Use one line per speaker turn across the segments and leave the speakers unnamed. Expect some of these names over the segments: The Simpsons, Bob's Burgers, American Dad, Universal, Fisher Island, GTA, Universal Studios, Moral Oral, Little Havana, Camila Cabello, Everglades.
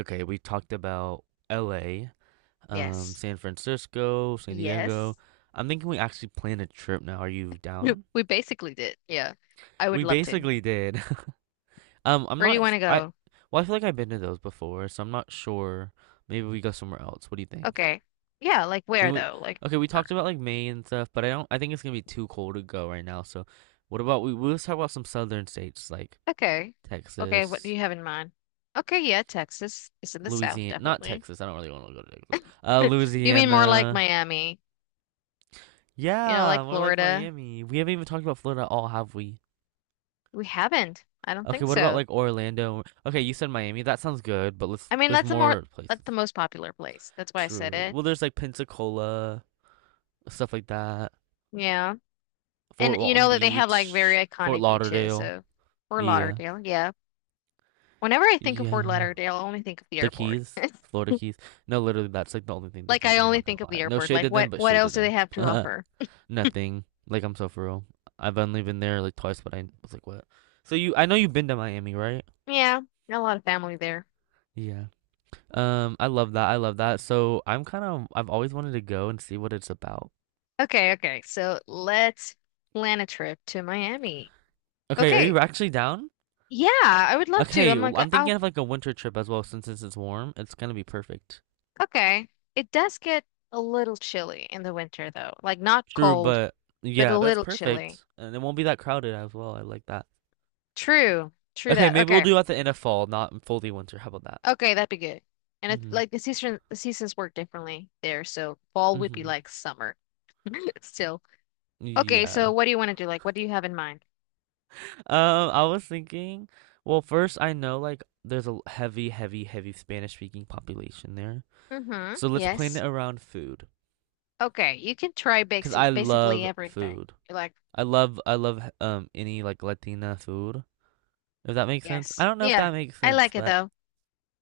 Okay, we talked about LA,
Yes.
San Francisco, San Diego.
Yes.
I'm thinking we actually plan a trip now. Are you
Yep.
down?
We basically did. Yeah. I would
We
love to.
basically did. I'm
Where do
not,
you want
f-
to
I,
go?
well, I feel like I've been to those before, so I'm not sure. Maybe we go somewhere else. What do you think?
Okay. Yeah, like
We
where
would,
though? Like
okay, we
where?
talked about like Maine and stuff, but I don't, I think it's gonna be too cold to go right now. So what about we'll just talk about some southern states like
Okay. Okay, what do
Texas,
you have in mind? Okay, yeah, Texas is in the south,
Louisiana, not
definitely.
Texas. I don't really want to go to Texas.
You mean more like
Louisiana.
Miami, you know,
Yeah,
like
more like
Florida?
Miami. We haven't even talked about Florida at all, have we?
We haven't. I don't
Okay,
think
what about
so.
like Orlando? Okay, you said Miami. That sounds good, but let's
I mean,
there's more
that's the
places.
most popular place. That's why I said
True.
it.
Well, there's like Pensacola, stuff like that.
Yeah. And
Fort
you
Walton
know that they have like
Beach,
very
Fort
iconic beaches,
Lauderdale.
so Fort
Yeah.
Lauderdale, yeah. Whenever I think of Fort
Yeah.
Lauderdale, I only think of the
The
airport.
Keys, Florida Keys. No, literally that's like the only thing they
Like
do
I
there,
only
not gonna
think of
lie.
the
No
airport.
shade
Like
to them,
what
but
what
shade to
else do they
them.
have to offer?
Nothing. Like I'm so for real. I've only been there like twice, but I was like, what? So you I know you've been to Miami, right?
Yeah, got a lot of family there.
Yeah. I love that. I love that. So I'm kind of I've always wanted to go and see what it's about.
Okay, okay. So let's plan a trip to Miami.
Okay, are
Okay.
you actually down?
Yeah, I would love to.
Okay,
I'm
well,
like,
I'm
oh,
thinking of like a winter trip as well since it's warm. It's gonna be perfect.
okay. It does get a little chilly in the winter though. Like not
True,
cold,
but
but a
yeah, that's
little chilly.
perfect. And it won't be that crowded as well. I like that.
True. True
Okay,
that.
maybe we'll
Okay.
do at the end of fall, not fully winter. How about that?
Okay, that'd be good. And it's
Mm-hmm.
like the seasons work differently there, so fall would be
Mm-hmm.
like summer still. Okay, so
Yeah.
what do you want to do? Like, what do you have in mind?
Um, I was thinking, well, first I know like there's a heavy, heavy, heavy Spanish speaking population there.
Mm-hmm.
So let's plan
Yes.
it around food,
Okay, you can try
because I
basically
love
everything.
food.
You're like,
I love any like Latina food. If that makes sense. I
yes.
don't know if
Yeah,
that makes
I
sense,
like it
but
though.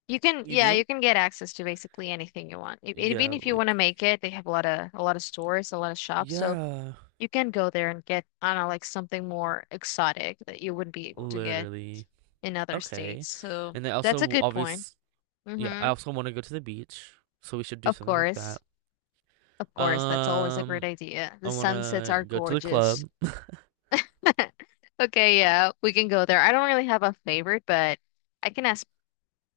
You can,
you
yeah, you
do.
can get access to basically anything you want. E- Even
Yeah,
if you want to
like
make it, they have a lot of stores, a lot of shops, so
yeah,
you can go there and get, I don't know, like something more exotic that you wouldn't be able to get
literally.
in other
Okay,
states. So
and then
that's a
also
good point.
obvious. Yeah, I
Mm-hmm.
also want to go to the beach, so we should do
Of
something like
course.
that.
Of course, that's always a great
Um,
idea.
I
The
want
sunsets
to
are
go to the
gorgeous.
club.
Okay, yeah, we can go there. I don't really have a favorite, but I can ask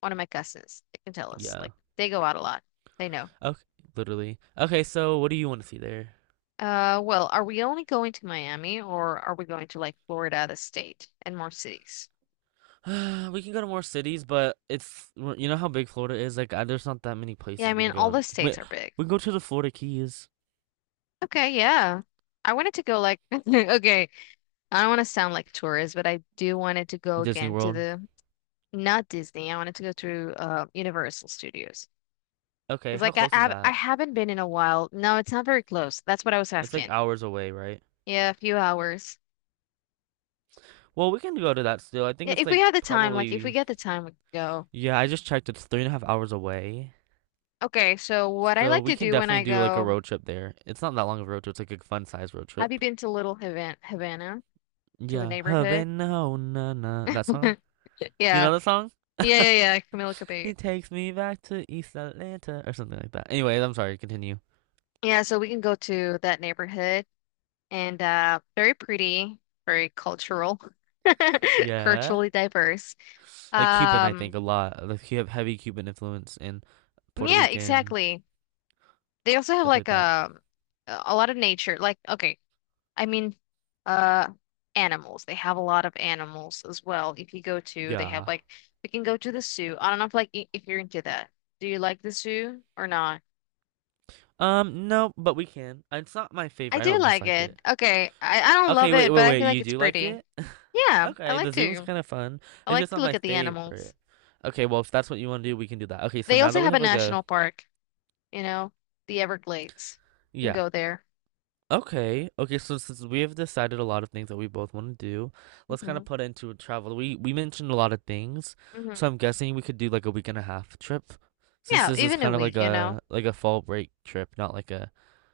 one of my cousins. They can tell us.
Yeah.
Like they go out a lot. They know.
Okay, literally. Okay, so what do you want to see there?
Well, are we only going to Miami or are we going to like Florida, the state, and more cities?
We can go to more cities, but it's well, you know how big Florida is. Like, there's not that many
Yeah, I
places we
mean
can go
all the
in.
states
Wait,
are big.
we can go to the Florida Keys,
Okay, yeah. I wanted to go like okay, I don't want to sound like a tourist, but I do wanted to go
Disney
again to
World.
the not Disney. I wanted to go to Universal Studios.
Okay,
It's
how
like
close is
I
that?
haven't been in a while. No, it's not very close. That's what I was
It's like
asking.
hours away, right?
Yeah, a few hours.
Well, we can go to that still. I think
Yeah,
it's
if we
like
had the time, like if we
probably
get the time, we could go.
yeah. I just checked. It's 3.5 hours away,
Okay, so what I
so
like
we
to
can
do when
definitely
I
do like a
go,
road trip there. It's not that long of a road trip. It's like a fun size road
have you
trip.
been to Havana, to the
Yeah,
neighborhood?
Havana, oh, na na that song. You know
Yeah.
the song?
Yeah, yeah, yeah, Camila Cabello.
He takes me back to East Atlanta or something like that. Anyway, I'm sorry. Continue.
Yeah, so we can go to that neighborhood and very pretty, very cultural,
Yeah.
culturally diverse.
Like Cuban, I think
Um
a lot. Like you have heavy Cuban influence and Puerto
yeah,
Rican
exactly. They also have
stuff
like
like that.
a lot of nature. Like, okay, I mean, uh, animals. They have a lot of animals as well. If you go to, they have
Yeah.
like we can go to the zoo. I don't know if like if you're into that. Do you like the zoo or not?
No, but we can. It's not my
I
favorite. I
do
don't
like
dislike it.
it. Okay, I don't love
Okay. Wait.
it,
Wait.
but I
Wait.
feel like
You
it's
do like
pretty.
it?
Yeah, I
Okay.
like
The zoo was
to.
kind of fun.
I
It's
like
just
to
not
look
my
at the animals.
favorite. Okay. Well, if that's what you want to do, we can do that. Okay. So
They
now
also
that we
have a
have like a
national park. You know, the Everglades. You can
yeah.
go there.
Okay. Okay, so since we have decided a lot of things that we both want to do, let's kind of
Hmm.
put into travel. We mentioned a lot of things, so
Hmm.
I'm guessing we could do like a week and a half trip, since
Yeah,
this is
even a
kind of
week. You know.
like a fall break trip, not like a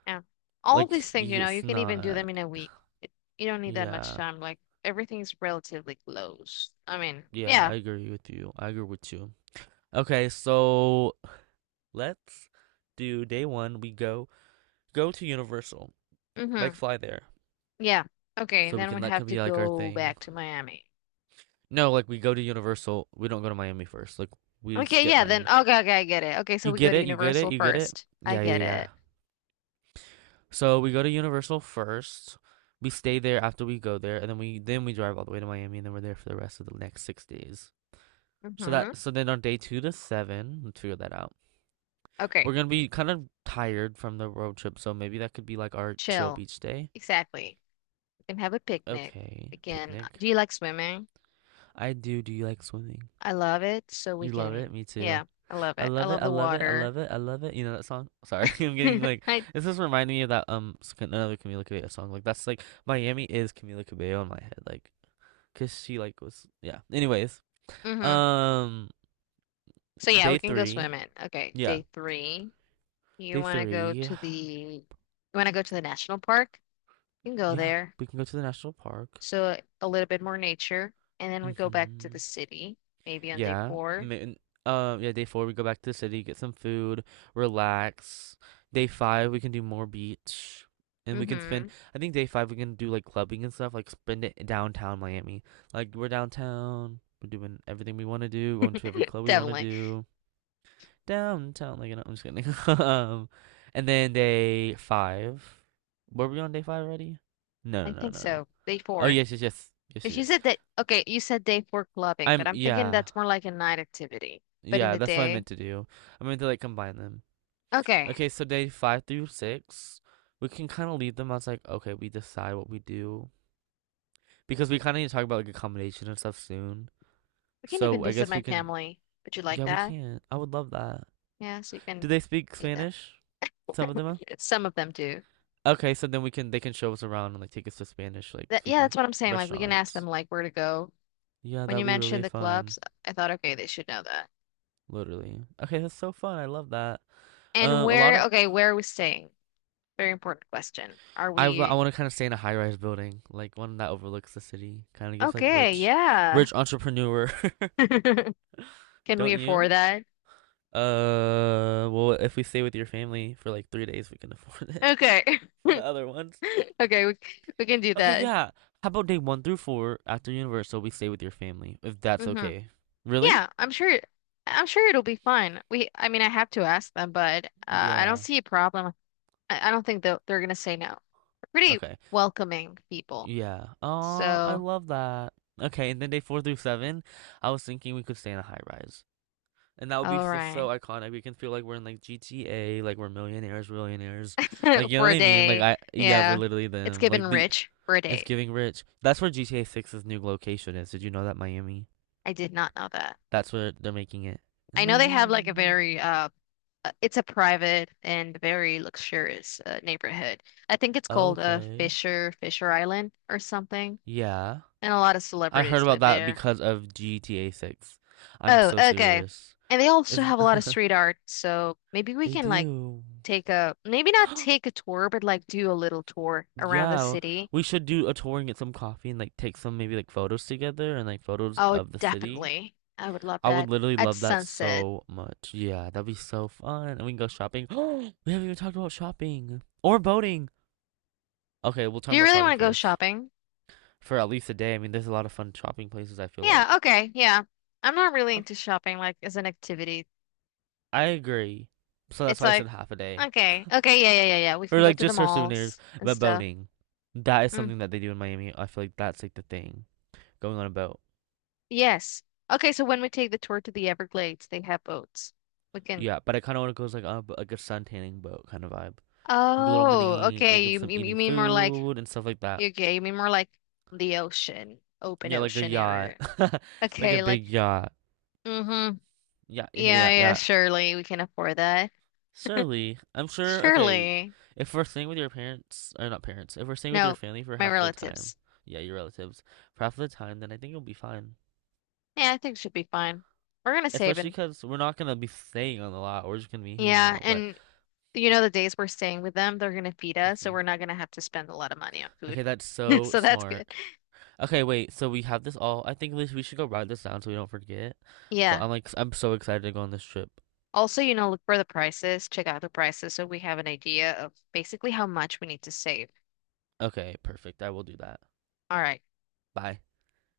Yeah. All these things, you know, you
it's
can even do them
not.
in a week. It, you don't need that much
Yeah,
time. Like everything's relatively close. I mean,
yeah,
yeah.
I agree with you. I agree with you. Okay, so let's do day one. We go to Universal, like
Mm-hmm.
fly there,
Yeah. Okay,
so we
then
can
we
that
have
can
to
be like our
go
thing.
back to Miami.
No, like we go to Universal. We don't go to Miami first. Like we
Okay,
skip
yeah, then
Miami.
okay, I get it. Okay, so
You
we go
get
to
it? You get it?
Universal
You get it?
first. I
Yeah, yeah,
get
yeah.
it.
So we go to Universal first. We stay there after we go there, and then we drive all the way to Miami, and then we're there for the rest of the next 6 days. So that
Mm-hmm.
so then on day two to seven, let's figure that out. We're
Okay,
gonna be kind of tired from the road trip, so maybe that could be like our chill
chill.
beach day.
Exactly. We can have a picnic.
Okay,
We can,
picnic.
do you like swimming?
I do. Do you like swimming?
I love it. So we
You love it?
can,
Me too.
yeah, I love
I
it. I
love it.
love
I
the
love it. I
water.
love it. I love it. You know that song? Sorry, I'm getting like
I,
this is reminding me of that another Camila Cabello song. Like that's like Miami is Camila Cabello in my head. Like, cause she like was yeah. Anyways,
mhm.
um,
So yeah, we
day
can go
three.
swimming. Okay,
Yeah,
day three. You
day
want to go
three.
to the you want to go to the national park? You can go
Yeah,
there.
we can go to the national park.
So a little bit more nature, and then we go back to
Mm-hmm.
the city, maybe on day
Yeah.
four.
Yeah, day four, we go back to the city, get some food, relax. Day five, we can do more beach. And we can spend,
Mm-hmm.
I think day five, we can do like clubbing and stuff, like spend it in downtown Miami. Like, we're downtown, we're doing everything we want to do, going to every club we want to
Definitely.
do. Downtown, like, I'm just kidding. And then day five, were we on day five already? No,
I
no, no,
think
no. No.
so. Day
Oh,
four.
yes, yes, yes. Yes,
Because
yes.
you
Yes.
said that, okay, you said day four clubbing, but I'm thinking
Yeah.
that's more like a night activity. But in
Yeah,
the
that's what I
day,
meant to do. I meant to like combine them.
okay,
Okay, so day five through six, we can kind of leave them as like, okay, we decide what we do because we kind of need to talk about like accommodation and stuff soon.
we can even
So I
visit
guess
my
we can.
family. Would you like
Yeah, we
that?
can. I would love that.
Yeah, so you
Do
can
they speak
meet them.
Spanish? Some of them. Are?
Some of them do.
Okay, so then we can they can show us around and like take us to Spanish like
That, yeah, that's
speaking
what I'm saying. Like we can ask them
restaurants.
like where to go.
Yeah,
When you
that'd be really
mentioned the
fun.
clubs, I thought, okay, they should know that.
Literally. Okay, that's so fun. I love that.
And
A lot
where,
of
okay, where are we staying? Very important question. Are
I w- I
we
want to kind of stay in a high-rise building, like one that overlooks the city. Kind of gives like
okay?
rich,
Yeah.
rich entrepreneur,
Can
don't
we afford
you?
that?
Well, if we stay with your family for like 3 days, we can afford it
Okay.
for the other ones.
Okay, we can do
Okay,
that.
yeah. How about day one through four after Universal, we stay with your family, if that's
Hmm.
okay. Really?
Yeah, I'm sure it'll be fine. We I mean, I have to ask them, but I don't
Yeah.
see a problem. I don't think they'll, they're gonna say no. They're pretty
Okay.
welcoming people.
Yeah. Aw, I
So,
love that. Okay, and then day four through seven, I was thinking we could stay in a high rise. And that would be
all
so,
right.
so iconic. We can feel like we're in like GTA, like we're millionaires, millionaires. Like you know
For
what
a
I mean? Like
day.
I Yeah, we're
Yeah.
literally
It's
them.
given
Like the
rich for a
It's
day.
giving rich. That's where GTA 6's new location is. Did you know that Miami?
I did not know that.
That's where they're making it.
I
In
know they have like a
Miami.
very it's a private and very luxurious neighborhood. I think it's called
Okay.
Fisher Island or something.
Yeah.
And a lot of
I heard
celebrities
about
live
that
there.
because of GTA 6. I'm
Oh,
so
okay.
serious.
And they also
Is
have a lot of street art, so maybe we
they
can like
do.
take a maybe not take a tour, but like do a little tour around the
Yeah,
city.
we should do a tour and get some coffee and like take some maybe like photos together and like photos
Oh,
of the city.
definitely. I would love
I would
that.
literally
At
love that
sunset.
so much. Yeah, that'd be so fun. And we can go shopping. We haven't even talked about shopping or boating. Okay, we'll
Do
talk
you
about
really want
shopping
to go
first
shopping?
for at least a day. I mean, there's a lot of fun shopping places, I feel
Yeah,
like.
okay, yeah. I'm not really
Okay.
into shopping like as an activity.
I agree. So that's
It's
why I said
like,
half a day
okay, yeah, yeah, yeah, yeah. We
for
can go
like
to the
just her souvenirs,
malls and
but
stuff.
boating. That is
Mm,
something that they do in Miami. I feel like that's like the thing, going on a boat.
yes. Okay, so when we take the tour to the Everglades, they have boats. We can.
Yeah, but I kind of want to go like a sun tanning boat kind of vibe, like a little
Oh,
mini, like
okay.
with some
You
eating
mean more like
food and stuff like that.
okay, you mean more like the ocean, open
Yeah, like a
ocean
yacht,
area.
like a
Okay, like,
big yacht.
mm-hmm.
Yeah,
Yeah,
yeah,
yeah,
yeah.
surely we can afford that.
Surely, I'm sure. Okay,
Surely.
if we're staying with your parents or not parents, if we're staying with your
No,
family for
my
half the time,
relatives.
yeah, your relatives for half the time, then I think it'll be fine.
Yeah, I think it should be fine. We're gonna save
Especially
and
because we're not gonna be staying on the lot. We're just gonna be hanging
yeah,
out. But
and you know the days we're staying with them, they're gonna feed us, so
mhm.
we're not gonna have to spend a lot of money on food.
Okay, that's so
So that's good.
smart. Okay, wait. So we have this all. I think we should go write this down so we don't forget. But
Yeah.
I'm like, I'm so excited to go on this trip.
Also, you know, look for the prices, check out the prices so we have an idea of basically how much we need to save.
Okay, perfect. I will do that.
All right.
Bye.